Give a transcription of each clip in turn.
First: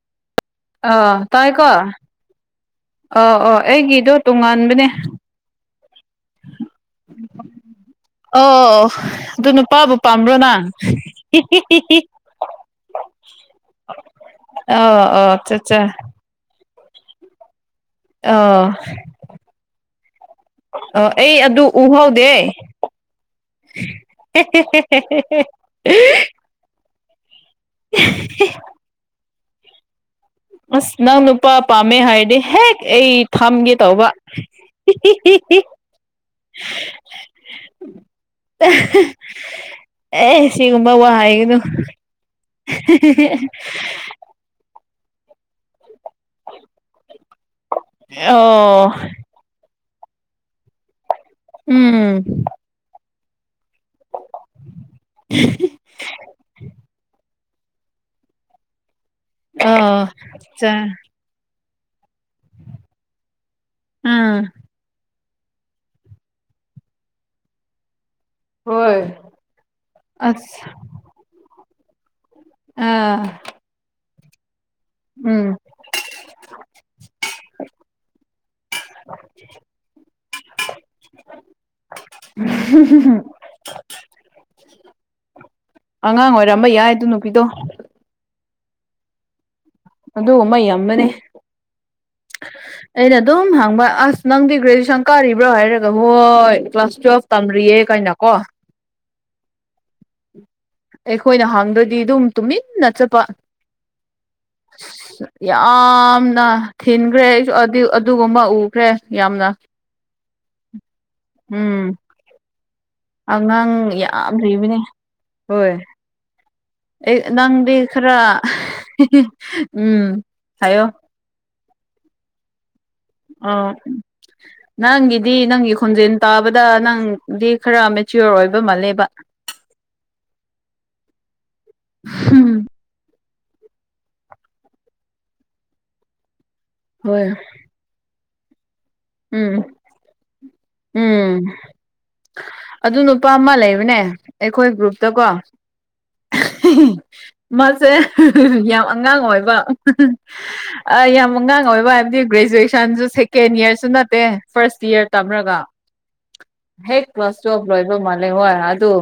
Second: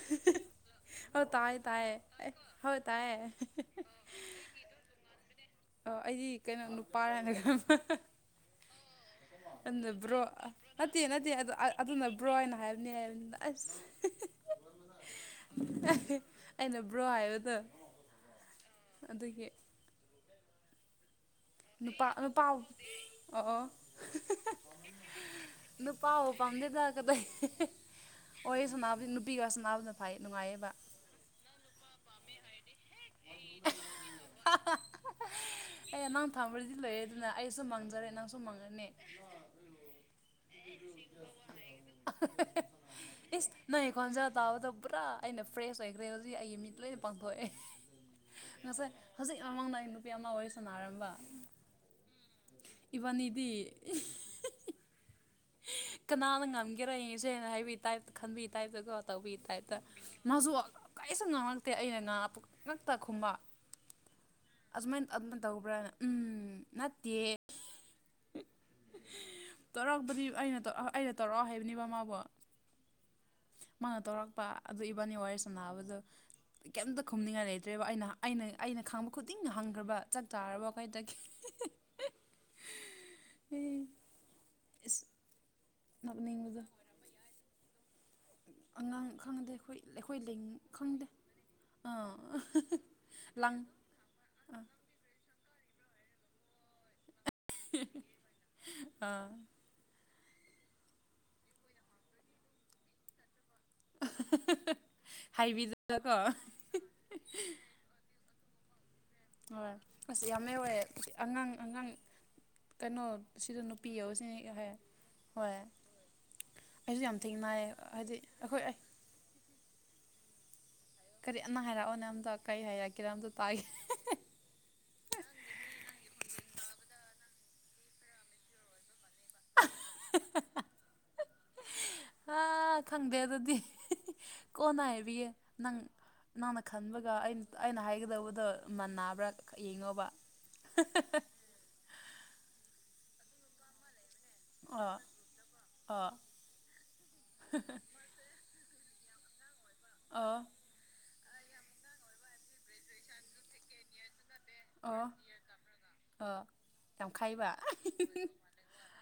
[inaudible] ꯑꯥ ꯑ ꯇꯥꯏꯌꯦ ꯇꯥꯏꯀꯣ ꯑꯥ ꯇꯥꯏꯌꯦ ꯑꯦ ꯍꯣꯏ ꯇꯥꯏꯌꯦ ꯑꯣ ꯑꯩꯒꯤꯗꯣ ꯇꯣꯉꯥꯟꯕꯅꯦ [inaudible] ꯑꯩꯗꯤ ꯀꯩꯅꯣ ꯅꯨꯄꯥꯔꯅ ꯈ ꯑꯣ ꯑꯗꯨ ꯅꯨꯄꯥꯕꯨ ꯑꯗꯨꯕ꯭ꯔꯣ ꯄꯥꯝꯕ꯭ꯔꯣ ꯅꯪ ꯅꯠꯇꯦ ꯅꯠꯇꯦ ꯑꯗꯨꯕ꯭ꯔꯣ ꯍꯥꯏꯅ ꯍꯥꯏꯕꯅꯦ ꯑꯁ ꯑꯣ ꯑꯣ ꯑꯠꯆꯥ ꯑꯠꯆꯥ ꯑꯩꯅ ꯕ꯭ꯔꯣ ꯍꯥꯏꯕꯗꯣ ꯑ ꯑꯗꯨꯒꯤ ꯑ ꯑꯩ ꯑꯗꯨ ꯅꯨꯄꯥ ꯎꯍꯧꯗꯦ ꯅꯨꯄꯥ ꯑꯣ ꯑꯣ ꯅ ꯄꯥꯎꯕ ꯄꯥꯝꯗꯦꯗ ꯀꯗꯥꯏ ꯑꯣꯍ ꯁꯅꯥ ꯅꯨꯄꯤ ꯋꯥ ꯁꯅꯥꯅ ꯐꯅꯨꯡꯉ ꯑꯁ ꯅꯪ ꯅꯨꯄꯥ ꯄꯥꯝꯃꯦ ꯍꯥꯏꯔꯗꯤ ꯍꯦꯛ ꯑꯩ ꯊꯝꯒꯦ ꯇꯧꯕ ꯑꯦ ꯅꯥꯡ ꯊꯥꯡꯕꯗꯤ ꯂꯩꯔꯦ ꯑꯗꯨꯅ ꯑꯩꯁꯨ ꯃꯥꯡꯖꯔꯦ ꯅꯪꯁꯨ ꯃꯥꯡꯉꯅꯤ ꯑꯦ ꯁꯤꯒꯨꯝꯕ ꯋꯥꯍꯩꯒꯅꯣ ꯏꯁ ꯅꯪꯒꯤ ꯈꯣꯟꯖꯦꯜ ꯇꯥꯕꯗ ꯄꯨꯔꯥ ꯑꯩꯅ ꯐ꯭ꯔꯦꯁ ꯑꯣꯏꯈ꯭ꯔꯦ ꯍꯧꯖꯤꯛ ꯑꯩꯒꯤ ꯃꯤ ꯂꯣꯏꯅ ꯄꯥꯡꯊꯣꯛꯑꯦ ꯉꯁꯥꯏ ꯑꯣ ꯍꯧꯖꯤꯛ ꯃꯃꯥꯡꯗꯏ ꯅꯨꯄꯤ ꯑꯅ ꯋꯥꯔꯤ ꯁꯅꯔꯝꯕ ꯎꯝ ꯏꯕꯅꯤ ꯏꯗꯤ ꯀꯅꯥꯅ ꯉꯝꯒꯦꯔꯁꯦꯅ ꯍꯥꯏꯕꯤ ꯇꯥꯏꯞꯇ ꯈꯟꯕꯤ ꯇꯥꯏꯞꯇꯀꯣ ꯇꯧꯕꯤ ꯇꯥꯏꯞꯇ ꯑꯣ ꯃꯥꯁꯨ ꯆꯥ ꯀꯔꯤꯁꯨ ꯉꯥꯡꯉꯛꯇꯦ ꯑꯩꯅ ꯉꯥ ꯄꯛꯉꯛꯇ ꯈꯨꯝꯕ ꯑꯥ ꯑꯗꯨꯃꯥꯏꯅ ꯑꯗꯨꯅ ꯇꯧꯕ꯭ꯔꯥꯅ ꯎꯝ ꯅꯠꯇꯦ ꯍꯣꯏ ꯇꯧꯔꯛꯄꯗꯤ ꯑꯩꯅ ꯑꯁ ꯑꯩꯅ ꯇꯧꯔꯛꯑꯣ ꯍꯥꯏꯕꯅꯦꯕ ꯃꯥꯥꯕꯨꯣ ꯑꯥ ꯃꯥꯅ ꯇꯧꯔꯛꯄ ꯑꯗꯨ ꯏꯕꯥꯅꯤ ꯋꯥꯔꯤ ꯎꯝ ꯁꯥꯟꯅꯥꯕꯗꯣ ꯀꯩꯝꯇ ꯈꯨꯝꯅꯤꯡꯉꯥꯏ ꯂꯩꯇ꯭ꯔꯦꯕ ꯑꯩꯅ ꯑꯩꯅ ꯑꯩꯅ ꯈꯥꯡꯕ ꯅꯪꯅ ꯍꯪꯈ꯭ꯔꯕ ꯆꯥꯛꯇꯥꯥꯔꯕ ꯋꯥꯈꯩꯗ ꯎ ꯑꯉꯥꯡ ꯅꯣꯛꯅꯤꯡꯕꯗꯣ ꯑꯣꯏꯔꯝꯕ ꯌꯥꯏ ꯑꯗꯨ ꯅꯨꯄꯤꯗꯣ ꯑꯉꯥꯡ ꯈꯪꯗꯦ ꯑꯩꯈꯣꯏ ꯑꯩꯈꯣꯏ ꯂ ꯑꯗꯨꯒꯨꯝꯕ ꯌꯥꯝꯕꯅꯦ ꯈꯪꯗꯦ ꯑꯥ ꯑꯩꯅ ꯑꯗꯨꯝ ꯂꯪ ꯍꯪꯕ ꯑꯁ ꯅꯪꯗꯤ ꯑꯥ ꯒ꯭ꯔꯦꯖꯨꯌꯦꯁꯟ ꯀꯥꯔꯤꯕ꯭ꯔꯣ ꯍꯥꯏꯔꯒ ꯍꯣꯏ ꯀ꯭ꯂꯥꯁ ꯇꯨꯌꯦꯦꯜꯐ ꯇꯝꯔꯤꯌꯦ ꯀꯥꯏꯩꯅ ꯀꯣ ꯑꯥ ꯑꯩꯈꯣꯏꯅ ꯍꯥꯡꯗ꯭ꯔꯗꯤ ꯑꯗꯨꯝ ꯇꯨꯃꯤꯟꯅ ꯆꯠꯄ ꯍꯥꯏꯕꯤꯗꯀꯣ ꯌꯥꯝꯅ ꯊꯤꯟꯈ꯭ꯔꯦ ꯑꯩꯁꯨ ꯑꯗꯨꯒꯨꯝꯕ ꯎꯈ꯭ꯔꯦ ꯌꯥꯝꯅ ꯍꯣꯏ ꯑꯁ ꯌꯥꯝ ꯌꯥꯎꯋꯦ ꯑꯉꯥꯡ ꯎꯝ ꯑꯉꯥꯡ ꯀꯩꯅꯣ ꯁꯤꯗ ꯑꯉꯥꯡ ꯅꯨꯄꯤ ꯌꯥꯎ ꯌꯥꯝ ꯁꯤꯅꯤ ꯂꯩꯕꯅꯦ ꯍꯣꯏ ꯑꯩꯁꯨ ꯌꯥꯝ ꯑꯩ ꯊꯦꯡꯅꯩ ꯅꯪꯗꯤ ꯈꯔ ꯍꯥꯏꯗꯤ ꯑꯩꯈꯣꯏ ꯑꯩ ꯎꯝ ꯍꯥꯏꯌꯣ ꯀꯔꯤ ꯑꯝꯅ ꯍꯥꯏꯔꯛꯑꯣ ꯅ ꯑꯝꯇ ꯀꯔꯤ ꯍꯥꯏꯔꯛꯒꯦ ꯑ ꯅꯪꯒꯤꯗꯤ ꯅꯪꯒꯤ ꯈꯣꯟꯖꯦꯜ ꯇꯥꯕꯗ ꯅꯪꯗꯤ ꯈꯔ ꯃꯦꯆꯤꯌꯣꯔ ꯑꯣꯏꯕ ꯃꯥꯜꯂꯦꯕ ꯑ ꯍꯥ ꯈꯪꯗꯦ ꯑꯗꯨꯗꯤ ꯀꯣꯟꯅ ꯍꯥꯏꯕꯤꯌꯦ ꯅꯪ ꯅꯪꯅ ꯈꯟꯕꯒ ꯍꯣꯏ ꯑꯩꯅ ꯑꯩꯅ ꯍꯥꯏꯒꯗꯧꯕꯗꯣ ꯃꯕ꯭ꯔꯥ ꯎꯝ ꯌꯦꯡꯉꯣꯕ ꯎꯝ ꯑꯗꯨ ꯅꯨꯄꯥ ꯑꯃ ꯂꯩꯕꯅꯦ ꯑꯩꯈꯣꯏ ꯑꯣ ꯒ꯭ꯔꯨꯞꯇꯀꯣ ꯑꯣ ꯃꯥꯁꯦ ꯌꯥꯝ ꯑꯉꯥꯡ ꯑꯣꯏꯕ ꯑꯣ ꯌꯥꯝ ꯑꯉꯥꯡ ꯑꯣꯏꯕ ꯍꯥꯏꯕꯗꯤ ꯒ꯭ꯔꯦꯖꯨꯋꯦꯁꯟ ꯁꯟꯁꯨ ꯁꯦꯀꯦꯟ ꯏꯌꯥꯔꯁꯨ ꯅꯠꯇꯦ ꯐꯥꯔꯁ ꯑꯣ ꯏꯌꯥꯔ ꯇꯝꯔꯒ ꯑ ꯍꯦꯛ ꯀ꯭ꯂꯥꯁ ꯌꯥꯝꯈꯩꯕ ꯇꯨꯋꯦꯜꯞ ꯂꯣꯏꯕ ꯃꯥꯂꯦ ꯍꯣꯏ ꯑꯗꯨ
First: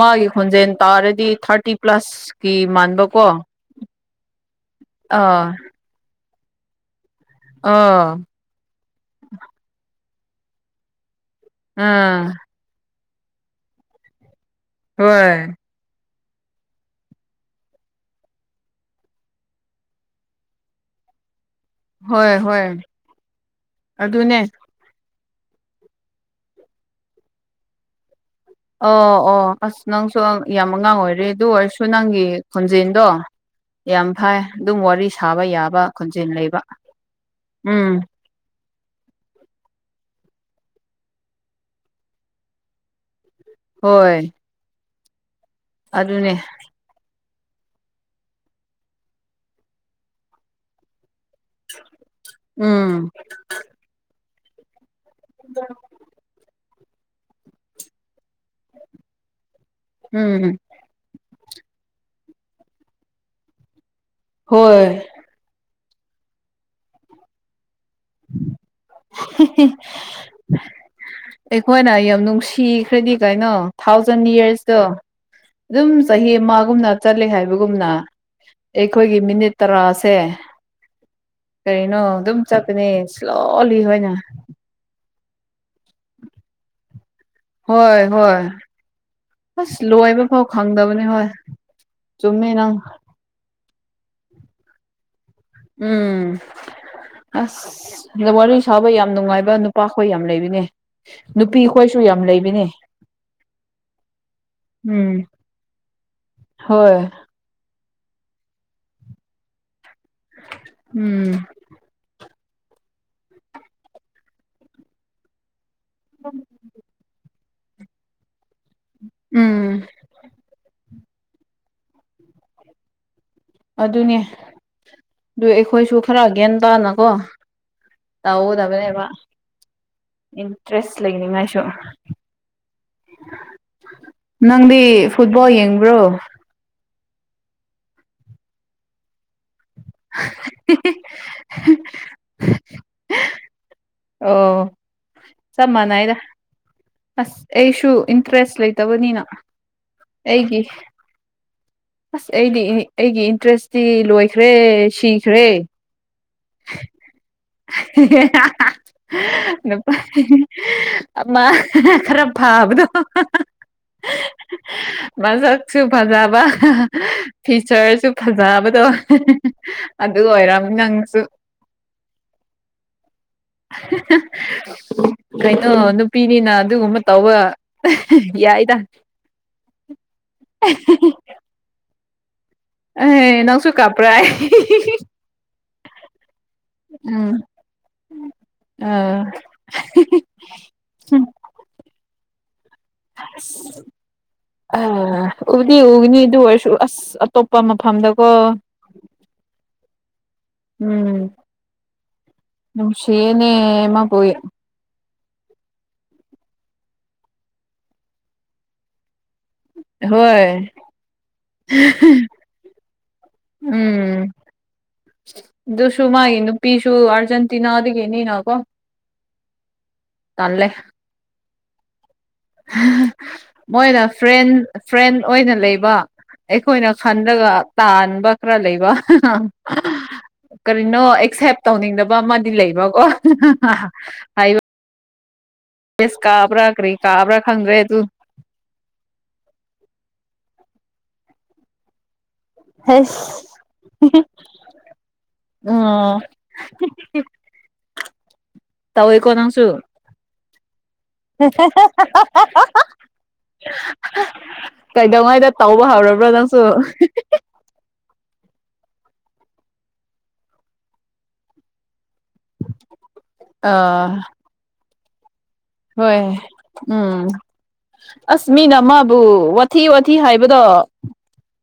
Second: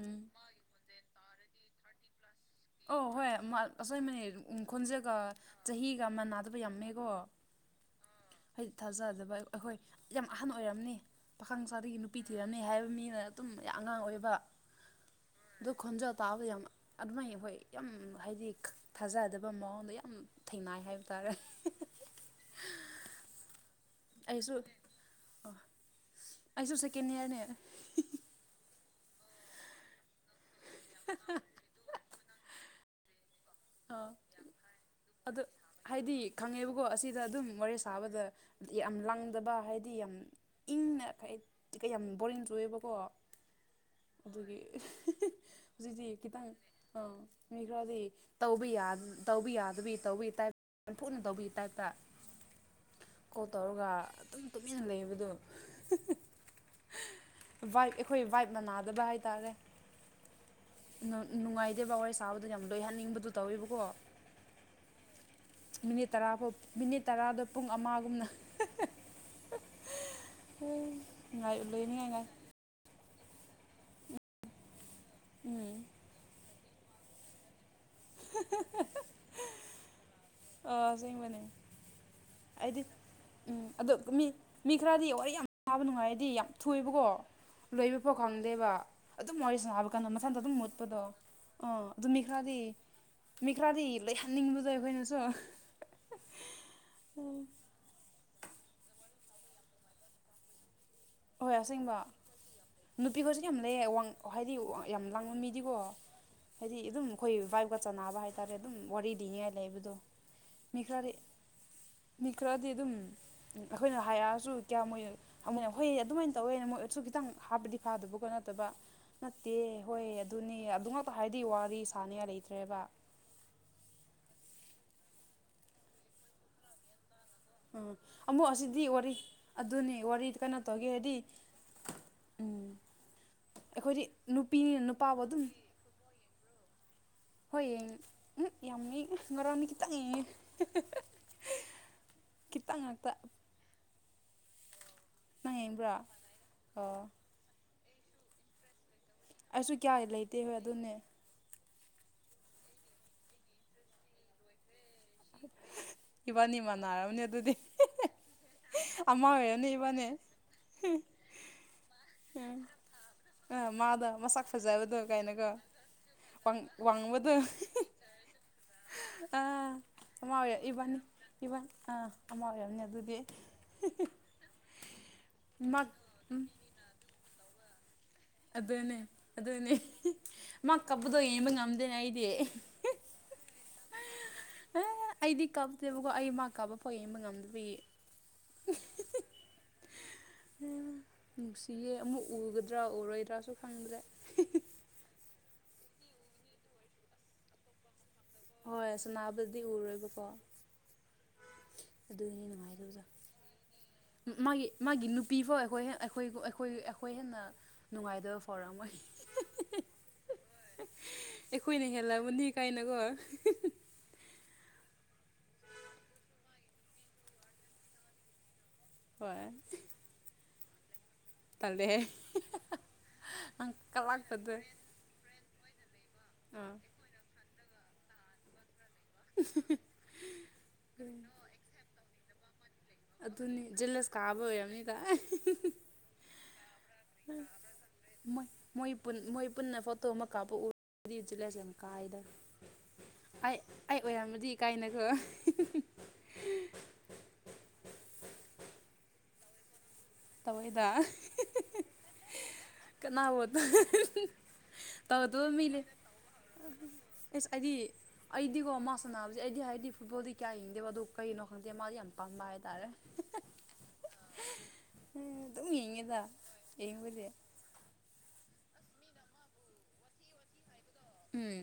ꯃꯥꯒꯤ ꯈꯣꯟꯖꯦꯜ ꯇꯥꯔꯗꯤ ꯊꯥꯔꯇꯤ ꯄ꯭ꯂꯁ ꯑꯧ ꯍꯣꯏ ꯑꯁꯣꯏꯕꯅꯤ ꯈꯣꯟꯖꯒ ꯑꯥ ꯆꯍꯤꯒ ꯑꯃ ꯅꯥꯗꯕ ꯌꯥꯝꯃꯦꯀꯣ ꯑꯥ ꯍꯥꯏꯗꯤ ꯊꯥꯖꯗꯕ ꯑꯩꯈꯣꯏ ꯌꯥꯝ ꯑꯍꯟ ꯑꯣꯏꯔꯝꯅꯤ ꯄꯥꯈꯥꯡꯁꯥꯗꯒꯤ ꯑꯥ ꯅꯨꯄꯤ ꯊꯤꯔꯝꯃꯦ ꯍꯥꯏꯕ ꯃꯤꯅ ꯑꯗꯨꯝ ꯌꯥꯝ ꯑꯉꯥꯡ ꯑꯣꯏꯕ ꯍꯣꯏ ꯗꯨ ꯈꯖ ꯇꯥꯕ ꯌꯥꯝ ꯑꯗꯨꯃꯥꯏ ꯍꯣꯏ ꯌꯥꯝ ꯍꯥꯏꯗꯤ ꯊꯥꯖꯗꯕ ꯃꯑꯣꯡꯗ ꯌꯥꯝ ꯊꯦꯡꯅꯏ ꯍꯥꯏꯕ ꯇꯥꯔꯦ ꯍꯣꯏ ꯍꯣꯏ ꯑꯗꯨꯅꯦ ꯑꯩꯁꯨ ꯑꯩꯁꯨ ꯁꯦꯀꯦꯟ ꯏꯌꯥꯔꯅꯦ ꯑꯣ ꯑꯣ ꯑꯁ ꯅꯪꯁꯨ ꯌꯥꯝ ꯑꯉꯥꯡ ꯑꯣꯏꯔꯦ ꯑꯗꯨ ꯑꯣꯏꯔꯁꯨ ꯅꯪꯒꯤ ꯈꯣꯟꯖꯦꯜꯗꯣ ꯌꯥꯝ ꯑꯥ ꯐꯩ ꯑꯗꯨꯝ ꯋꯥꯔꯤ ꯑꯗ ꯁꯥꯕ ꯌꯥꯕ ꯍꯥꯏꯗꯤ ꯈꯣꯟꯖꯦꯜ ꯂꯩꯕ ꯈꯪꯉꯦꯕꯀꯣ ꯑꯁꯤꯗ ꯑꯗꯨꯝ ꯋꯥꯔꯤꯦ ꯎꯝ ꯁꯥꯕꯗ ꯌꯥꯝ ꯂꯪꯗꯕ ꯍꯥꯏꯗꯤ ꯌꯥꯝ ꯏꯪꯅ ꯌꯥꯝ ꯕꯣꯔꯤꯡ ꯇꯑꯦꯕꯀꯣ ꯍꯣꯏ ꯑꯗꯨꯒꯤ ꯍꯧꯖꯤꯛꯇꯤ ꯑꯗꯨꯅꯦ ꯈꯤꯇꯪ ꯃꯤ ꯈꯔꯗꯤ ꯇꯧꯕꯤ ꯌꯥꯗꯕꯤ ꯇꯧꯕꯒꯤ ꯇꯥꯏꯞ ꯌꯥꯝꯊꯨꯅ ꯇꯧꯕꯒꯤ ꯇꯥꯏꯞꯇ ꯎꯝ ꯀꯣꯜ ꯇꯧꯔꯒ ꯑꯗꯨꯝ ꯇꯨꯃꯤꯟꯅ ꯂꯩꯕꯗꯣ ꯑ ꯋꯥꯏꯞ ꯑꯩꯈꯣꯏ ꯋꯥꯏꯞ ꯃꯅꯥꯗꯕ ꯍꯥꯏꯇꯥꯔꯦ ꯎꯝꯝ ꯅꯨꯡꯉꯥꯏꯇꯦ ꯕ ꯋꯥꯔꯤ ꯁꯥꯕꯗꯨ ꯌꯥꯝ ꯂꯣꯏꯍꯟꯅꯤꯡꯕꯗꯨ ꯇꯧꯋꯦꯕꯀꯣ ꯍꯣꯏ ꯃꯤꯅꯤꯠ ꯇꯔꯥꯐꯥꯎ ꯃꯤꯅꯤꯠ ꯇꯔꯥꯗꯣ ꯄꯨꯡ ꯑꯃꯒꯨꯝꯅ ꯉꯥꯏ ꯑꯩꯈꯣꯏꯅ ꯂꯣꯏꯅꯤꯡꯉꯥꯏ ꯌꯥꯝ ꯉꯥꯏ ꯅꯨꯡꯁꯤ ꯐꯤ ꯈ꯭ꯔꯗꯤ ꯀꯥꯏꯩꯅꯣ ꯊꯥꯎꯖꯟ ꯌꯔꯁꯇꯣ ꯎꯝ ꯑꯗꯨꯝ ꯆꯍꯤ ꯑꯃꯒꯨꯝꯅ ꯆꯠꯂꯤ ꯍꯥꯏꯕꯒꯨꯝꯅ ꯑꯩꯈꯣꯏꯒꯤ ꯃꯤꯅꯤꯠ ꯇꯔꯥꯁꯦ ꯑꯁ ꯅ ꯀꯔꯤꯅꯣ ꯑꯗꯨꯝ ꯆꯠꯄꯅꯦ ꯏꯁꯂꯣꯂꯤ ꯑꯗꯣ ꯍꯣꯏꯅ ꯃꯤ ꯃꯤ ꯈꯔꯗꯤ ꯋꯥꯔꯤ ꯌꯥꯝ ꯁꯥꯥꯕ ꯅꯨꯡꯉꯥꯏꯔꯗꯤ ꯌꯥꯝ ꯊꯨꯑꯕꯀꯣ ꯂꯣꯏꯕ ꯍꯣꯏ ꯐꯥꯎ ꯍꯣꯏ ꯈꯪꯗꯦꯕ ꯑꯗꯨꯝ ꯑꯣꯏꯔꯤꯁꯅ ꯑꯁ ꯍꯥꯏꯕ ꯀꯥꯟꯗ ꯂꯣꯏꯕ ꯃꯊꯪꯗ ꯐꯥꯎ ꯑꯗꯨꯝ ꯃꯨꯠꯄꯗꯣ ꯈꯪꯗꯕꯅꯦ ꯍꯣꯏ ꯑꯣ ꯑꯗꯨ ꯆꯨꯝꯃꯦ ꯃꯤꯈ꯭ꯔꯥꯗꯤ ꯅꯪ ꯃꯤꯈ꯭ꯔꯥꯗꯤ ꯂꯩꯍꯟꯅꯤꯡꯕꯗꯣ ꯑꯩꯈꯣꯏꯅꯁꯨ ꯎꯝ ꯑꯁ ꯑꯗ ꯋꯥꯔꯤ ꯁꯥꯕ ꯌꯥꯝ ꯅꯨꯡꯉꯥꯏꯕ ꯅꯨꯄꯥꯈꯣꯏ ꯌꯥꯝꯅ ꯂꯩꯕꯅꯦ ꯅꯨꯄꯤꯈꯣꯏꯁꯨ ꯌꯥꯝ ꯂꯩ ꯅꯨꯄꯤꯒꯁꯨ ꯀꯌꯥꯝ ꯂꯩꯌꯦ ꯋꯥꯡ ꯍꯥꯏꯗꯤ ꯌꯥꯝ ꯎꯝ ꯂꯥꯡꯕ ꯃꯤꯗꯤꯀꯣ ꯍꯥꯏꯗꯤ ꯍꯣꯏ ꯑꯗꯨꯝ ꯑꯩꯈꯣꯏꯚꯏ ꯆꯅꯕ ꯍꯥꯏꯇꯥꯔꯦ ꯑꯗꯨꯝ ꯋꯥꯔꯤ ꯂꯤꯉꯥꯏ ꯂꯩꯕꯗꯣ ꯃꯤ ꯈꯔꯗꯤ ꯎꯝ ꯃꯤ ꯈꯔꯗꯤ ꯑꯗꯨꯝ ꯑꯩꯈꯣꯏꯅ ꯍꯥꯏꯔꯛꯑꯁꯨ ꯀꯌꯥꯝꯃꯣꯏꯅ ꯍꯣꯏ ꯑꯗꯨꯃꯥꯏꯅ ꯇꯧꯋꯦꯅꯦ ꯃꯣꯏ ꯑꯗꯨꯠꯁꯨ ꯈꯤꯇꯪ ꯍꯥꯞꯄꯗꯤ ꯐꯥꯗꯕꯀꯣ ꯅꯠꯇꯕ ꯅꯠꯇꯦ ꯎꯝ ꯍꯣꯏ ꯑꯗꯨꯅꯤ ꯑꯗꯨ ꯉꯥꯛꯛꯇ ꯍꯥꯏꯗꯤ ꯋꯥꯔꯤ ꯁꯥꯅꯤꯡꯉꯥꯏ ꯂꯩꯇ꯭ꯔꯦꯕ ꯑꯗꯨꯅꯦ ꯑꯗꯨ ꯑꯩꯈꯣꯏꯁꯨ ꯈꯔ ꯒ꯭ꯌꯥꯟ ꯇꯥꯅꯀꯣ ꯑꯥ ꯑꯃꯨꯛ ꯑꯁꯤꯗꯤ ꯇꯧꯒꯗꯕꯅꯦꯕ ꯋꯥꯔꯤ ꯑꯗꯨꯅꯤ ꯋꯥꯔꯤ ꯀꯩꯅꯣ ꯇꯧꯒꯦ ꯏꯟꯇꯔꯦꯁ ꯍꯥꯏꯗꯤ ꯂꯩꯅꯤꯡꯉꯥꯏꯁꯨ ꯎꯝ ꯑꯩꯈꯣꯏꯗꯤ ꯅꯨꯄꯤꯅꯤꯅ ꯅꯨꯄꯥꯕꯨ ꯑꯗꯨꯝ ꯕ꯭ꯔꯣ ꯍ ꯎ ꯌꯥꯝꯃꯤ ꯉꯔꯥꯎꯅꯤ ꯈꯤꯇꯪ ꯌꯦꯡꯉꯦ ꯇꯪ ꯉꯥꯛꯇ ꯑꯣ ꯅꯪ ꯆꯞ ꯌꯦꯡꯕ꯭ꯔꯥ ꯃꯥꯟꯅꯩꯗ ꯑꯣ ꯑꯁ ꯑꯩꯁꯨ ꯏꯟꯇꯔꯦꯁ ꯂꯩꯇ ꯇꯕꯅꯤꯅ ꯑꯩꯁꯨ ꯀꯌꯥ ꯂꯩꯇꯦ ꯍꯣꯏ ꯑꯩꯒꯤ ꯑꯗꯨꯅꯦ ꯑꯁ ꯑꯩꯗꯤ ꯑꯩꯒꯤ ꯏꯟꯇꯔꯦꯁꯇꯤ ꯂꯣꯏꯈ꯭ꯔꯦ ꯁꯤꯈ꯭ꯔꯦ ꯏꯕꯥꯅꯤꯅꯤ ꯃꯔꯥꯥꯎꯅꯤ ꯑꯗꯨꯗꯤ ꯑꯃꯥ ꯍꯌꯦꯅꯤ ꯏꯕꯥꯅꯦ ꯃꯥ ꯈꯔ ꯎꯝ ꯐꯥꯕꯗꯣ ꯑ ꯃꯥꯗꯣ ꯃꯁꯛ ꯐꯖꯕꯗꯣ ꯃꯥꯁ ꯀꯥꯏꯅꯀꯣ ꯁꯨ ꯐꯖꯕ ꯋꯥꯡꯕꯗꯣ ꯐꯤꯆꯔꯁꯨ ꯐꯖꯕꯗꯣ ꯑꯗꯨ ꯑꯣꯏꯔꯝ ꯅꯪꯁꯨ ꯏꯕꯟ ꯑꯥ ꯑꯃ ꯑꯣꯏꯔꯝꯅꯦ ꯑꯗꯨꯗꯤ ꯀꯩꯅꯣ ꯃꯥ ꯎꯝ ꯅꯨꯄꯤꯅꯤꯅ ꯑꯗꯨꯒꯨꯝꯕ ꯇꯧꯕ ꯌꯥꯏꯗ ꯑꯗꯨꯅꯦ ꯑꯗꯨꯅꯦ ꯃꯥ ꯀꯄꯗꯣ ꯌꯦꯡꯕ ꯉꯝꯗꯦꯅꯦ ꯑꯩꯗꯤ ꯑꯍ ꯅꯪꯁꯨ ꯀꯄ꯭ꯔꯑ ꯑꯩꯗꯤ ꯀꯥꯞꯗꯦꯕꯀꯣ ꯑꯩ ꯃꯥ ꯀꯥꯕ ꯐꯥꯎ ꯌꯦꯡꯕ ꯉꯝꯗꯕ ꯑ ꯅꯨꯡꯁꯤꯌꯦ ꯑꯃꯨꯛ ꯎꯒꯗ꯭ꯔꯥ ꯎꯔꯣꯏꯗ꯭ꯔꯥꯁꯨ ꯈꯪꯗ꯭ꯔꯦ ꯑ ꯎꯗꯤ ꯎꯒꯅꯤ ꯑꯗꯨ ꯑꯣꯏꯔꯁꯨ ꯑꯁ ꯑꯇꯣꯞꯄ ꯃꯐꯝꯗꯀꯣ ꯍꯣꯏ ꯁꯣꯅꯥꯕꯨꯗꯤ ꯎꯔꯣꯏꯕꯀꯣ ꯑꯗꯨꯒꯤꯅꯤ ꯅꯨꯡꯉꯥꯏꯇꯕꯗꯣ ꯎꯝꯦꯅꯦꯃꯌ ꯃꯥꯒꯤ ꯃꯥꯒꯤ ꯅꯨꯄꯤ ꯐꯥꯎ ꯑꯩꯈꯣꯏ ꯑꯩꯈꯣꯏ ꯑꯩꯈꯣꯏ ꯑꯩꯈꯣꯏ ꯍꯦꯟꯅ ꯅꯨꯡꯉꯥꯏꯇꯕ ꯐꯥꯎꯔꯝꯃꯣꯏ ꯍꯣꯏ ꯑꯩꯈꯣꯏꯅ ꯍꯦꯜꯂꯕꯨꯗꯤ ꯀꯥꯏꯅꯀꯣ ꯎꯝ ꯗꯨꯁꯨ ꯃꯥ ꯍꯤꯨ ꯄꯤꯁꯨ ꯑꯔꯖꯦꯟꯇꯤꯅꯥ ꯑꯗꯤ ꯍꯤꯅꯅ ꯀꯣ ꯍꯣꯏ ꯇꯜꯂꯦ ꯇꯜꯗ ꯍꯦ ꯃꯣꯏꯅ ꯐ꯭ꯔꯦꯟ ꯐ꯭ꯔꯦꯟ ꯑꯣꯏꯅ ꯂꯩꯕ ꯑꯥ ꯑꯩꯈꯣꯏꯅ ꯈꯟꯂꯒ ꯇꯥꯟꯕ ꯈꯔ ꯂꯩꯕ ꯑ ꯀꯔꯤꯅꯣ ꯑꯦꯛꯁꯦꯞ ꯇꯧꯅꯤꯡꯗꯕ ꯑꯃꯗꯤ ꯂꯩꯕ ꯑꯣ ꯍꯥꯏ ꯇ ꯁ ꯀꯥꯕꯥꯈꯔꯤ ꯀꯥꯕ ꯔꯥ ꯈꯪꯒ꯭ꯔꯦ ꯇꯨ ꯃꯣꯏ ꯃꯣꯏ ꯄꯨꯟꯅ ꯐꯣꯇꯣ ꯑꯃ ꯀꯥꯞꯄ ꯎꯔꯗꯤ ꯆꯜꯂꯁꯦ ꯀꯥꯏꯗꯅ ꯍꯁ ꯑꯩ ꯑꯩ ꯑꯣꯏꯔꯝꯃꯗꯤ ꯀꯥꯏꯅꯈꯣ ꯑꯣ [unintelligible] ꯇꯧꯋꯦꯀꯣ ꯅꯪꯁꯨ ꯇꯑꯣꯏꯗ ꯀꯅꯥꯕꯨꯣ ꯀꯩꯗꯧꯉꯩꯗ ꯇꯧꯕ ꯍꯧꯔꯕ꯭ꯔꯣ ꯅꯪꯁꯨ ꯑꯦꯁ ꯑꯩꯗꯤ ꯑꯩꯗꯤꯒꯣ ꯃꯥ ꯁꯅꯥꯁꯦ ꯑꯩꯗꯤ ꯍꯥꯏꯗꯤ ꯐꯕꯕꯨꯗꯤ ꯀꯌꯥ ꯍꯤꯡꯗꯦꯕ ꯑꯗꯨꯣ ꯀꯩꯅꯣ ꯈꯪꯗꯦ ꯃꯥꯗꯤ ꯌꯥꯝꯄꯥꯝꯕ ꯍꯥꯏꯇꯥꯔꯦ ꯑꯥ ꯑꯗꯨꯝ ꯌꯦꯡꯉꯦꯗ ꯍꯣꯏ ꯌꯦꯡꯕꯗꯤ ꯎꯝ ꯑꯁ ꯃꯤꯅ ꯃꯥꯕꯨ ꯋꯥꯊꯤ ꯋꯥꯊꯤ ꯍꯥꯏꯕꯗꯣ ꯎꯝ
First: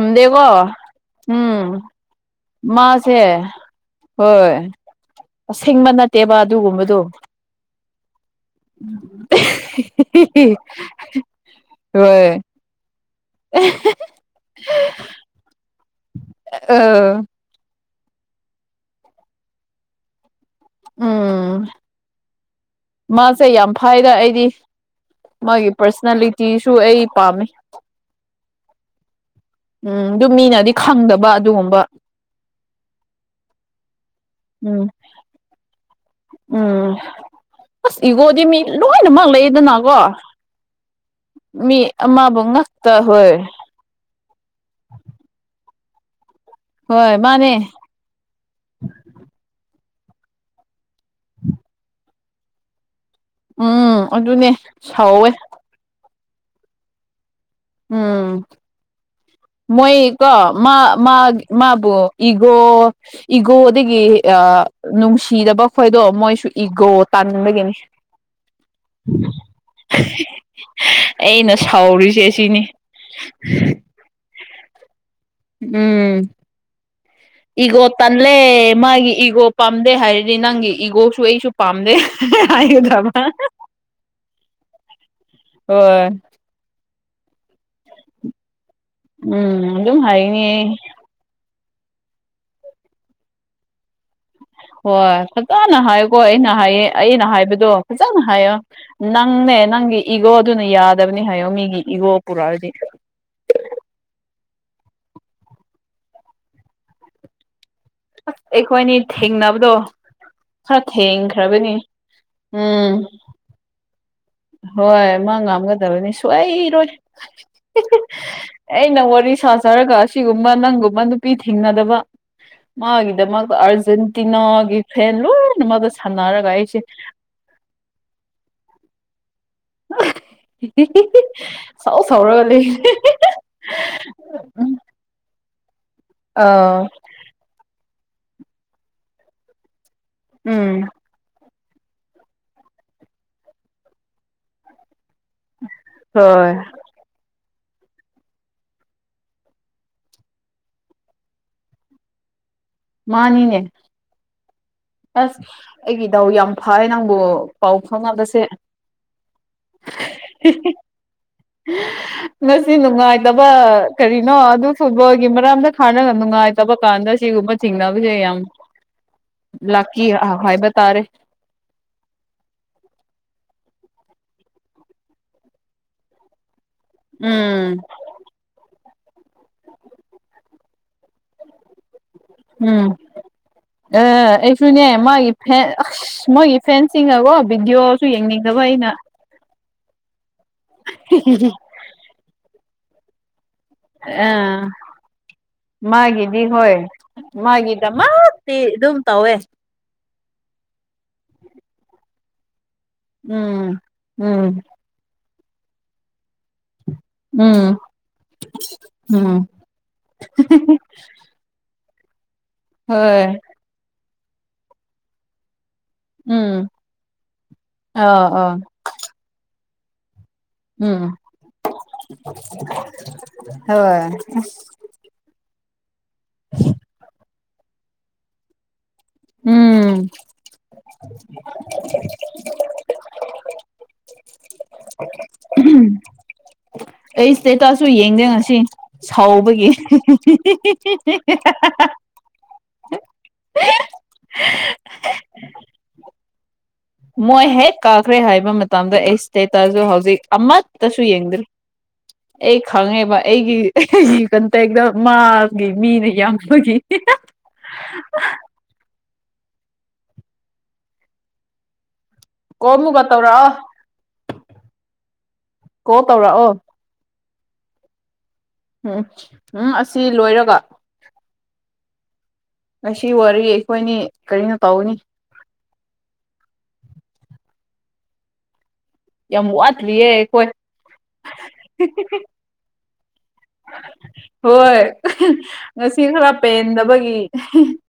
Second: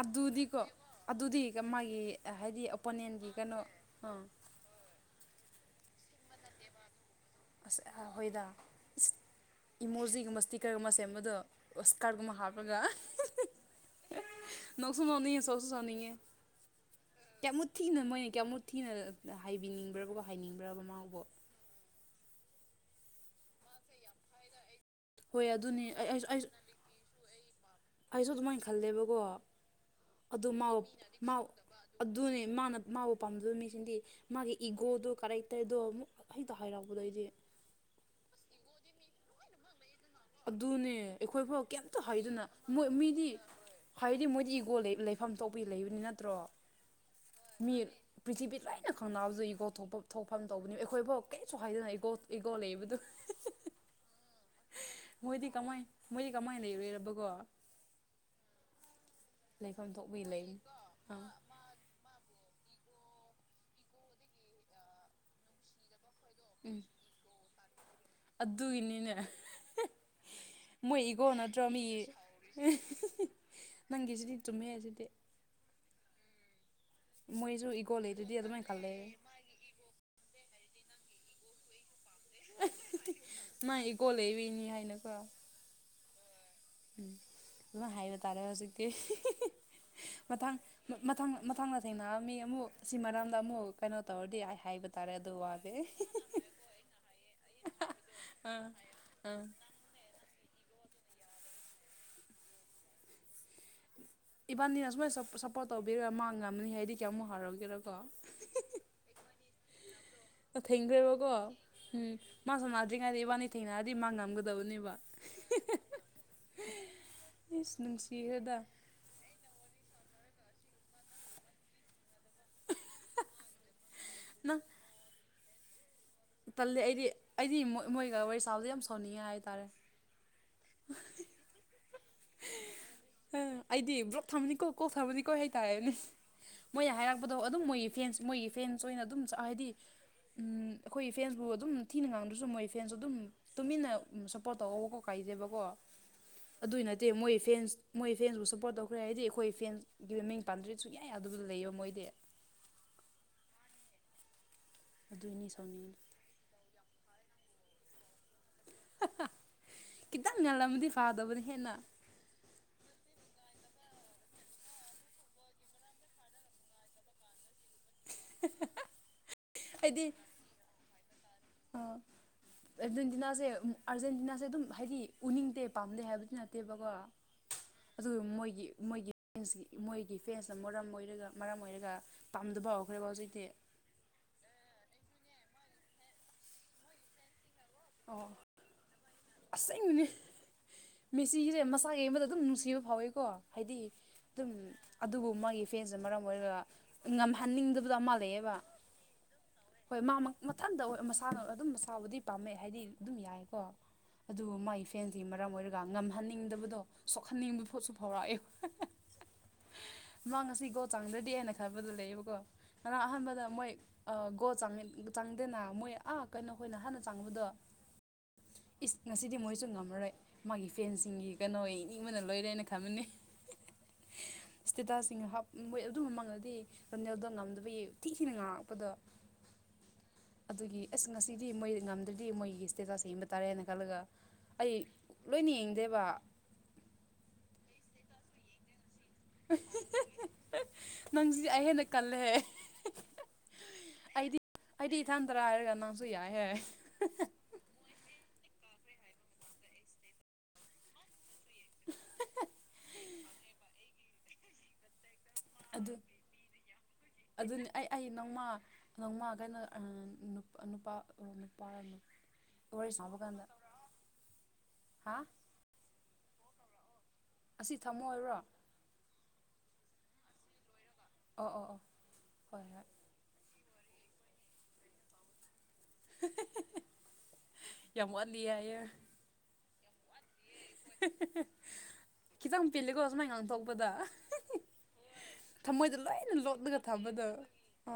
ꯑꯗꯨꯗꯤꯀꯣ ꯑꯗꯨꯗꯤ ꯎꯝ ꯃꯥꯒꯤ ꯍꯥꯏꯗꯤ ꯃꯥꯁꯦ ꯑꯣꯄꯣꯅꯦꯟꯒꯤ ꯀꯩꯅꯣ ꯑꯥ ꯍꯣꯏ ꯑꯁꯦꯡꯕ ꯅꯠꯇꯦꯕ ꯑꯗꯨꯒꯨꯝꯕꯗꯣ ꯑꯁ ꯑꯩꯈꯣꯏꯗ ꯏꯃꯣꯖꯤꯒꯨꯝꯕ ꯏꯁꯇꯤꯛꯀꯔꯒꯨꯝꯕ ꯁꯦꯝꯕꯗꯣ ꯁꯀꯔꯒꯨꯝꯕ ꯍꯥꯞ ꯑꯗꯨꯒꯒ ꯑꯣ ꯅ ꯁꯅꯅꯤ ꯁꯣꯁ ꯁꯁꯅꯤ ꯑ ꯀꯌꯥꯃꯨꯠ ꯊꯤꯅ ꯃꯣꯏꯅ ꯀꯌꯥꯃꯨꯠ ꯊꯤꯅ ꯍꯥꯏꯕꯤꯅꯤꯡꯕ꯭ꯔꯕꯀꯣ ꯍꯥꯏꯅꯤꯡꯕ꯭ꯔꯕ ꯃꯥꯃꯕ ꯎꯝ ꯃꯥꯁꯦ ꯌꯥꯝ ꯐꯥꯏꯅ ꯑꯩꯗꯤ ꯍꯣꯏ ꯃꯥꯒꯤ ꯑꯗꯨꯅꯦ ꯑꯩ ꯑꯩ ꯄꯔꯁꯅꯦꯜꯂꯤꯇꯤꯁꯨ ꯑꯩ ꯄꯥꯝꯃꯤ ꯑꯩꯁꯨ ꯑꯗꯨꯃꯥꯏꯅ ꯈꯜꯂꯦꯕꯀꯣ ꯎꯝ ꯑꯗꯨ ꯃꯥ ꯃꯤꯅꯗꯤ ꯈꯪꯗꯕ ꯃꯥ ꯑꯗꯨꯒꯨꯝꯕ ꯑꯗꯨꯅꯦ ꯃꯥꯅ ꯃꯥꯕꯨ ꯄꯥꯝꯖꯕ ꯃꯤꯁꯤꯡꯗꯤ ꯃꯥꯒꯤ ꯎꯝ ꯏꯒꯣꯗꯣ ꯀꯔꯦꯛꯇꯔꯗꯣ ꯑꯃꯨꯛ ꯍꯦꯛꯇ ꯎꯝ ꯍꯥꯏꯔꯛꯄꯗꯣ ꯑꯩꯗꯤ ꯑꯁ ꯏꯒꯣꯗꯤ ꯃꯤ ꯂꯣꯏꯅꯃꯛ ꯂꯩꯌꯦꯗꯅꯀꯣ ꯑꯗꯨꯅꯦ ꯑꯩꯈꯣꯏꯐꯥꯎ ꯀꯩꯝꯇ ꯍꯩꯗꯅ ꯃꯣꯏ ꯉꯛꯇ ꯃꯤꯗꯤ ꯍꯣꯏ ꯍꯥꯏꯗꯤ ꯃꯣꯏꯗꯤ ꯏꯒꯣꯜ ꯂꯩꯐꯝ ꯊꯣꯛꯄ ꯂꯩꯕꯅꯤ ꯅꯠꯇ꯭ꯔꯣ ꯍꯣꯏ ꯃꯥꯅꯦ ꯃꯤ ꯄ꯭ꯔꯤꯊꯤꯕꯤ ꯂꯥꯏꯅ ꯈꯪꯅꯕꯁꯨ ꯏꯒꯣ ꯊꯣꯛꯄ ꯊꯣꯛꯐꯝ ꯇꯧꯕꯅꯤ ꯑꯩꯈꯣꯏꯐꯥꯎ ꯀꯩꯁꯨ ꯍꯥꯏꯗꯅ ꯏꯣ ꯏꯒꯣ ꯂꯩꯕꯗꯨ ꯎꯝ ꯑꯗꯨꯅꯦ ꯁꯥꯎꯋꯦ ꯃꯣꯏꯗꯤ ꯀꯃꯥꯏ ꯃꯣꯏꯗꯤ ꯀꯃꯥꯏꯅ ꯂꯩꯔꯨꯔꯕꯒꯣ ꯎꯝ ꯃꯣꯏ ꯊꯣꯛꯄꯒꯤ ꯀꯣ ꯂꯩꯕꯅꯤ ꯃꯥ ꯃꯥ ꯑꯥ ꯃꯥꯕꯨ ꯏꯒꯣ ꯏꯒꯣꯗꯒꯤ ꯑ ꯅꯨꯡꯁꯤꯗꯕ ꯈꯣꯏꯗꯣ ꯃꯣꯏꯁꯨ ꯎꯝ ꯏꯒꯣ ꯇꯥꯟꯅꯤꯡꯕꯒꯤꯅꯤ ꯑꯗꯨꯒꯤꯅꯤꯅꯦ ꯃꯣꯏ ꯏꯒꯣ ꯑꯩꯅ ꯅꯠꯇ꯭ꯔꯣ ꯃꯤ ꯁꯥꯎꯔꯤꯁꯦ ꯁꯤꯅꯤ ꯅꯪꯒꯤꯁꯤꯗꯤ ꯆꯨꯝꯃꯦ ꯑꯁꯤꯗꯤ ꯎꯝ ꯃꯣꯏꯁꯨ ꯏꯒꯣ ꯂꯩꯗꯨꯗꯤ ꯇꯟꯂꯦ ꯑꯗꯨꯃꯥꯏꯅ ꯈꯜꯂꯦ ꯃꯥꯒꯤ ꯏꯒꯣ ꯄꯥꯝꯗꯦ ꯍꯥꯏꯔꯗꯤ ꯅꯪꯒꯤ ꯏꯒꯣꯁꯨ ꯑꯩꯁꯨ ꯄꯥꯝꯗꯦ ꯍꯥꯏꯒꯗꯕ ꯃꯥ ꯏꯒꯣ ꯂꯩꯕꯩꯅꯤ ꯍꯥꯏꯅꯀꯣ ꯍꯣꯢ ꯑꯗꯨꯝꯃꯥꯢ ꯍꯥꯏꯕ ꯇꯥꯔꯦ ꯍꯧꯖꯤꯛ ꯎꯝ ꯑꯗꯨꯝ ꯍꯥꯏꯅꯤꯌꯦ ꯃꯊꯪ ꯃꯊꯪꯗ ꯊꯦꯡꯅꯔꯗꯤ ꯑꯃꯨꯛ ꯁꯤ ꯃꯔꯝꯗ ꯑꯃꯨꯛ ꯀꯩꯅꯣ ꯇꯧꯔꯗꯤ ꯍꯥꯏꯕ ꯇꯥꯔꯦ ꯍꯣꯏ ꯑꯗꯨ ꯋꯥꯗꯤ ꯐꯖꯅ ꯍꯥꯏꯌꯣꯀꯣ ꯑꯩꯅ ꯍꯥꯏꯌꯦ ꯑꯩꯅ ꯍꯥꯏꯕꯗꯣ ꯐꯖꯅ ꯍꯥꯏꯌꯣ ꯑꯥ ꯑꯥ ꯅꯪꯅꯦ ꯅꯪꯒꯤ ꯏꯒꯣꯗꯨꯅ ꯌꯥꯗꯕꯅꯤ ꯍꯥꯏꯌꯣ ꯃꯤꯒꯤ ꯏꯒꯣ ꯄꯨꯔꯛꯑꯗꯤ ꯏꯕꯥꯅꯤꯅ ꯁꯨꯃꯥꯏꯅ ꯁꯞꯄꯣꯔꯠ ꯇꯧꯕꯤꯔ ꯃꯥꯉꯝꯅꯤ ꯍꯥꯏꯗꯤ ꯀꯌꯥꯃꯨꯛ ꯍꯔꯥꯎꯒꯦꯔꯀꯣ ꯑꯩꯈꯣꯏꯅꯤ ꯊꯦꯡꯅꯕꯗꯣ ꯑ ꯈꯔ ꯊꯦꯡꯒ꯭ꯔꯦꯕꯀꯣ ꯊꯦꯡꯈ꯭ꯔꯕꯅꯤ ꯎꯝ ꯃꯥ ꯎꯝ ꯁꯝꯅꯗ꯭ꯔꯤꯉꯩꯗꯥ ꯏꯕꯥꯅꯤ ꯊꯦꯡꯅꯛꯑꯗꯤ ꯃꯥꯥꯅ ꯍꯣꯏ ꯃꯥ ꯉꯥꯝꯒꯗꯕꯅꯤ ꯁꯣꯏ ꯏꯔꯣꯏ ꯏꯁ ꯅꯨꯡꯁꯤꯈ꯭ꯔꯦꯗ [unintelligible] ꯑꯩꯅ ꯋꯥꯔꯤ ꯁꯥꯖꯔꯒ ꯑꯁꯤꯒꯨꯝꯕ ꯅꯪꯒꯨꯝꯕ ꯅꯨꯄꯤ ꯊꯦꯡꯅꯗꯕ ꯃꯥꯒꯤꯗꯃꯛꯇ ꯑꯥꯔꯖꯦꯟꯇꯤꯅꯥꯒꯤ ꯐꯦꯟ ꯂꯣꯢꯅꯃꯛ ꯑꯁ ꯇꯜꯂꯤ ꯑꯩꯗꯤ ꯑꯩꯗꯤ ꯃꯣꯏ ꯃꯣꯏꯒ ꯋꯥꯔꯤ ꯁꯥꯕꯗ ꯌꯥꯝ ꯁꯥꯎꯅꯤꯡꯉꯦ ꯍꯥꯏꯇꯥꯔꯦ [unintelligible] ꯁꯥꯎ ꯁꯥꯎꯔꯒ ꯂꯩ ꯑꯩꯗꯤ ꯕ꯭ꯂꯣꯛ ꯎꯝ ꯊꯝꯃꯅꯤꯀꯣ [unintelligible] ꯀꯣꯛ ꯁꯥꯕꯨꯗꯤ ꯀꯣꯛꯑꯦ ꯍꯥꯏ ꯇꯑꯅꯦ ꯃꯣꯏꯅ ꯍꯥꯏꯔꯛꯄꯗꯣ ꯑꯗꯨꯝ ꯃꯣꯏꯒꯤ ꯐꯦꯟꯁ ꯃꯣꯏꯒꯤ ꯐꯦꯟꯁ ꯑꯣꯏꯅ ꯑꯗꯨꯝ ꯍꯥꯏꯗꯤ ꯎꯝ ꯑꯩꯈꯣꯏ ꯐꯦꯟꯁꯄꯨ ꯑꯗꯨꯝ ꯊꯤꯅ ꯉꯥꯡꯗ꯭ꯔꯁꯨ ꯃꯣꯏ ꯐꯦꯟꯁꯨ ꯑꯗꯨꯝ ꯇꯨꯃꯤꯟꯅ ꯁꯞꯄꯣꯔꯠ ꯇꯧꯑꯣꯕꯀꯣ ꯀꯥꯏꯗꯦꯕꯀꯣ ꯍꯣꯏ ꯑꯗꯨꯏ ꯅꯠꯇꯦ ꯃꯣꯏ ꯐꯦꯟꯁ ꯃꯣꯏ ꯐꯦꯟꯁꯄꯨ ꯁꯞꯄꯣꯔꯠ ꯇꯧꯈ꯭ꯔꯦ ꯍꯥꯏꯗꯤ ꯑꯩꯈꯣꯏ ꯐꯦꯟꯁ ꯒꯤ ꯃꯃꯤꯡ ꯄꯥꯟꯗ꯭ꯔꯗꯤ ꯁꯨꯛꯌꯥ ꯌꯥꯗꯕꯗꯨ ꯂꯩꯌꯦ ꯃꯣꯏꯗꯤ ꯃꯥꯅꯤꯅꯦ ꯑꯁ ꯑꯗꯨꯏꯅꯤ ꯁꯥꯎꯅꯤꯡꯉꯤ ꯑꯩꯒꯤ ꯗꯥꯎ ꯌꯥꯝ ꯐꯩ ꯅꯪꯕꯨ ꯄꯥꯎ ꯐꯥꯎꯅꯕꯁꯦ ꯑꯥ ꯈꯤꯇꯪ ꯉꯂꯃꯗꯤ ꯐꯥꯗꯕꯅꯤ ꯍꯦꯟꯅ ꯉꯁꯤ ꯅꯨꯡꯉꯥꯏꯇꯕ ꯀꯔꯤꯅꯣ ꯑꯗꯨ ꯐꯨꯠꯕꯣꯜꯒꯤ ꯃꯔꯝꯗ ꯈꯜꯂꯒ ꯅꯨꯡꯉꯥꯏꯇꯕ ꯀꯥꯟꯗ ꯁꯤꯒꯨꯝꯕ ꯆꯤꯡꯅꯕꯅꯕꯁꯦ ꯌꯥꯝ ꯂꯥꯛꯀꯤ ꯍꯥꯏꯗꯤ ꯍꯥꯏꯕ ꯇꯥꯔꯦ ꯑꯔꯖꯦꯟꯇꯤꯅꯥꯁꯦ ꯑꯥꯔꯖꯦꯟꯇꯤꯅꯥꯁꯦ ꯑꯗꯨꯝ ꯍꯥꯏꯗꯤ ꯎꯅꯤꯡꯗꯦ ꯄꯥꯝꯗꯦ ꯍꯥꯏꯕꯗꯤ ꯅꯠꯇꯦꯕꯀꯣ ꯎꯝ ꯑꯗꯨꯒ ꯃꯣꯏꯒꯤ ꯃꯣꯏꯒꯤ ꯐꯦꯟꯁ ꯃꯣꯏꯒꯤ ꯐ꯭ꯔꯦꯟꯁꯅ ꯃꯔꯝ ꯑꯣꯏꯔꯒ ꯃꯔꯝ ꯑꯣꯏꯔꯒ ꯄꯥꯝꯗꯕ ꯍꯧꯈ꯭ꯔꯦꯕ ꯍꯧꯖꯤꯛꯇꯤ ꯑꯦ ꯑꯩꯁꯨꯅꯦ ꯃꯥꯒꯤ ꯐꯦꯟ ꯑꯁ ꯃꯣꯏꯒꯤ ꯐꯦꯟꯁꯤꯡꯅꯀꯣ ꯚꯤꯗꯤꯑꯣꯁꯨ ꯑꯣ ꯌꯦꯡꯅꯤꯡꯗꯕ ꯋꯥꯏꯅ ꯑꯁꯦꯡꯕꯅꯦ ꯃꯦꯁꯤꯒꯤꯁꯦ ꯃꯁꯥ ꯌꯦꯡꯕꯗ ꯑꯗꯨꯝ ꯅꯨꯡꯁꯤꯕ ꯐꯥꯎꯋꯦꯀꯣ ꯍꯥꯏꯗꯤ ꯑ ꯑꯗꯨꯝ ꯑꯗꯨꯕꯨ ꯃꯥꯒꯤ ꯐꯦꯟꯁꯅ ꯃꯔꯝ ꯃꯥꯒꯤꯗꯤ ꯑꯣꯏꯔꯒ ꯍꯣꯏ ꯉꯝꯍꯟꯅꯤꯡꯗꯕꯗꯣ ꯑꯃ ꯂꯩꯑꯦꯕ ꯃꯥꯒꯤꯗꯃꯛꯇꯤ ꯑꯗꯨꯝ ꯇꯧꯋꯦ ꯍꯣꯏ ꯃꯥ ꯃꯊꯟꯇ ꯃꯁꯥꯅ ꯑꯗꯨꯝ ꯃꯁꯥꯕꯨꯗꯤ ꯄꯥꯝꯃꯦ ꯍꯥꯏꯗꯤ ꯑꯗꯨꯝ ꯌꯥꯏꯀꯣ ꯎꯝ ꯎꯝ ꯑꯗꯨꯕꯨ ꯃꯥꯏ ꯐꯦꯟꯀꯤ ꯃꯔꯝ ꯑꯣꯏꯔꯒ ꯉꯝꯍꯟꯅꯤꯡꯗꯕꯗꯣ ꯁꯣꯛꯍꯟꯅꯤꯡꯕ ꯎꯝ ꯄꯣꯠꯁꯨ ꯐꯥꯎꯔꯛꯑꯦ ꯎꯝ [unintelligible] ꯃꯥ ꯉꯁꯤꯒꯣꯜ ꯆꯟꯗ꯭ꯔꯗꯤ ꯍꯥꯏꯅ ꯊꯕꯗꯨ ꯂꯩꯌꯦꯕꯀꯣ ꯉꯔꯥꯡ ꯍꯣꯏ ꯑꯍꯥꯟꯕꯗ ꯃꯣꯏ ꯒꯣꯜ ꯆꯪꯗꯦꯅ ꯃꯣꯏ ꯑꯥ ꯀꯩꯅꯣ ꯍꯣꯏꯅ ꯍꯥꯟꯅ ꯆꯥꯡꯕꯗꯣ ꯑꯣ ꯑꯣ ꯏꯁ ꯉꯁꯤꯗꯤ ꯃꯣꯏꯁꯨ ꯉꯝꯃꯔꯣꯏ ꯃꯣꯢꯒꯤ ꯎꯝ ꯐꯦꯟꯁꯤꯡꯒꯤ ꯀꯩꯅꯣ ꯌꯦꯅꯤꯡꯕꯅ ꯂꯣꯏꯔꯦꯅ ꯈꯟꯕꯅꯤ ꯍꯣꯏ ꯇꯤꯇꯥꯁꯤꯡꯅ ꯍꯥꯞ ꯃꯣꯏ ꯑꯗꯨ ꯃꯃꯥꯡꯗꯗꯤ ꯄꯦꯗꯦꯜꯗꯣ ꯉꯝꯗꯕꯒꯤ ꯊꯤ ꯊꯤꯅ ꯉꯥꯡꯉꯛꯄꯗꯣ ꯎꯝ ꯑꯗꯨꯒꯤ ꯑꯁ ꯉꯁꯤꯗꯤ ꯃꯣꯏ ꯉꯝꯗ꯭ꯔꯗꯤ ꯃꯣꯏꯒꯤ ꯏꯁꯇꯦꯇꯥꯁ ꯌꯦꯡꯕ ꯇꯥꯔꯦꯅꯦ ꯈꯜꯂꯒ ꯑꯩ ꯂꯣꯏꯅ ꯌꯦꯡꯗꯦꯕ ꯑꯩ ꯏꯁꯇꯦꯇꯥꯁꯁꯨ ꯌꯦꯡꯗꯦ ꯉꯁꯤ ꯁꯥꯎꯕꯒꯤ [unintelligible] ꯂꯦ ꯗꯤ ꯑꯩꯗꯤ ꯏꯊꯥꯟ ꯇꯔꯥ ꯍꯥꯏꯔꯒ ꯅꯪꯁꯨ ꯌꯥꯏ ꯍꯥꯏ ꯃꯣꯏ ꯍꯦꯛ ꯀꯥꯈ꯭ꯔꯦ ꯍꯥꯏꯕ ꯃꯇꯝꯗ ꯑꯩ ꯏꯁꯇꯦꯇꯥꯁꯨ ꯍꯧꯖꯤꯛ ꯑꯃꯠꯇꯁꯨ ꯌꯦꯡꯗ꯭ꯔꯤ ꯑꯩ ꯈꯪꯉꯦꯕ ꯑꯩꯒꯤ ꯀ ꯍꯛꯇ ꯃꯥꯒꯤ ꯑꯗꯨ ꯃꯤꯅ ꯌꯥꯝꯡꯕꯒꯤ ꯑꯗꯨꯅꯤ ꯑꯩ ꯑꯩ ꯅꯣꯡꯃ ꯅꯣꯡꯃ ꯀꯩꯅꯣ ꯅꯨꯄꯥ ꯅꯨꯄꯥ ꯀꯣ ꯊ ꯑꯃꯨꯛꯀ ꯁꯥꯎꯕ ꯀꯗ ꯇꯧꯔꯛꯑꯣ ꯍꯥ ꯀꯣ ꯇꯧꯔꯑꯣ ꯑꯁꯤ ꯊꯝꯃꯣ ꯍꯥꯏꯕꯔꯣ ꯎꯝ ꯎꯝ ꯑꯁꯤ ꯂꯣꯏꯔꯒ ꯑꯣ ꯑꯣ ꯑꯣ ꯍꯣꯏ ꯍꯣꯏ ꯁꯤ ꯋꯥꯔꯤ ꯑꯩꯈꯣꯏꯅꯤ ꯀꯔꯤꯅꯣ ꯇꯧꯅꯤ ꯌꯥꯝ ꯋꯥꯠꯂꯤ ꯑꯌꯦ ꯌꯥꯝ ꯋꯥꯠꯇ꯭ꯂꯤꯔꯤꯌꯦ ꯑꯩꯈꯣꯏ ꯈꯤꯇꯪ ꯄꯦꯂꯦꯀꯣ ꯑꯁꯃꯥꯏ ꯉꯥꯡ ꯊꯣꯛꯄꯗ ꯍꯣꯏ ꯉꯁꯤ ꯈꯔ ꯂꯣꯠꯂꯒ ꯄꯦꯟꯗꯕꯒꯤ ꯊꯝꯕꯗꯣ ꯑ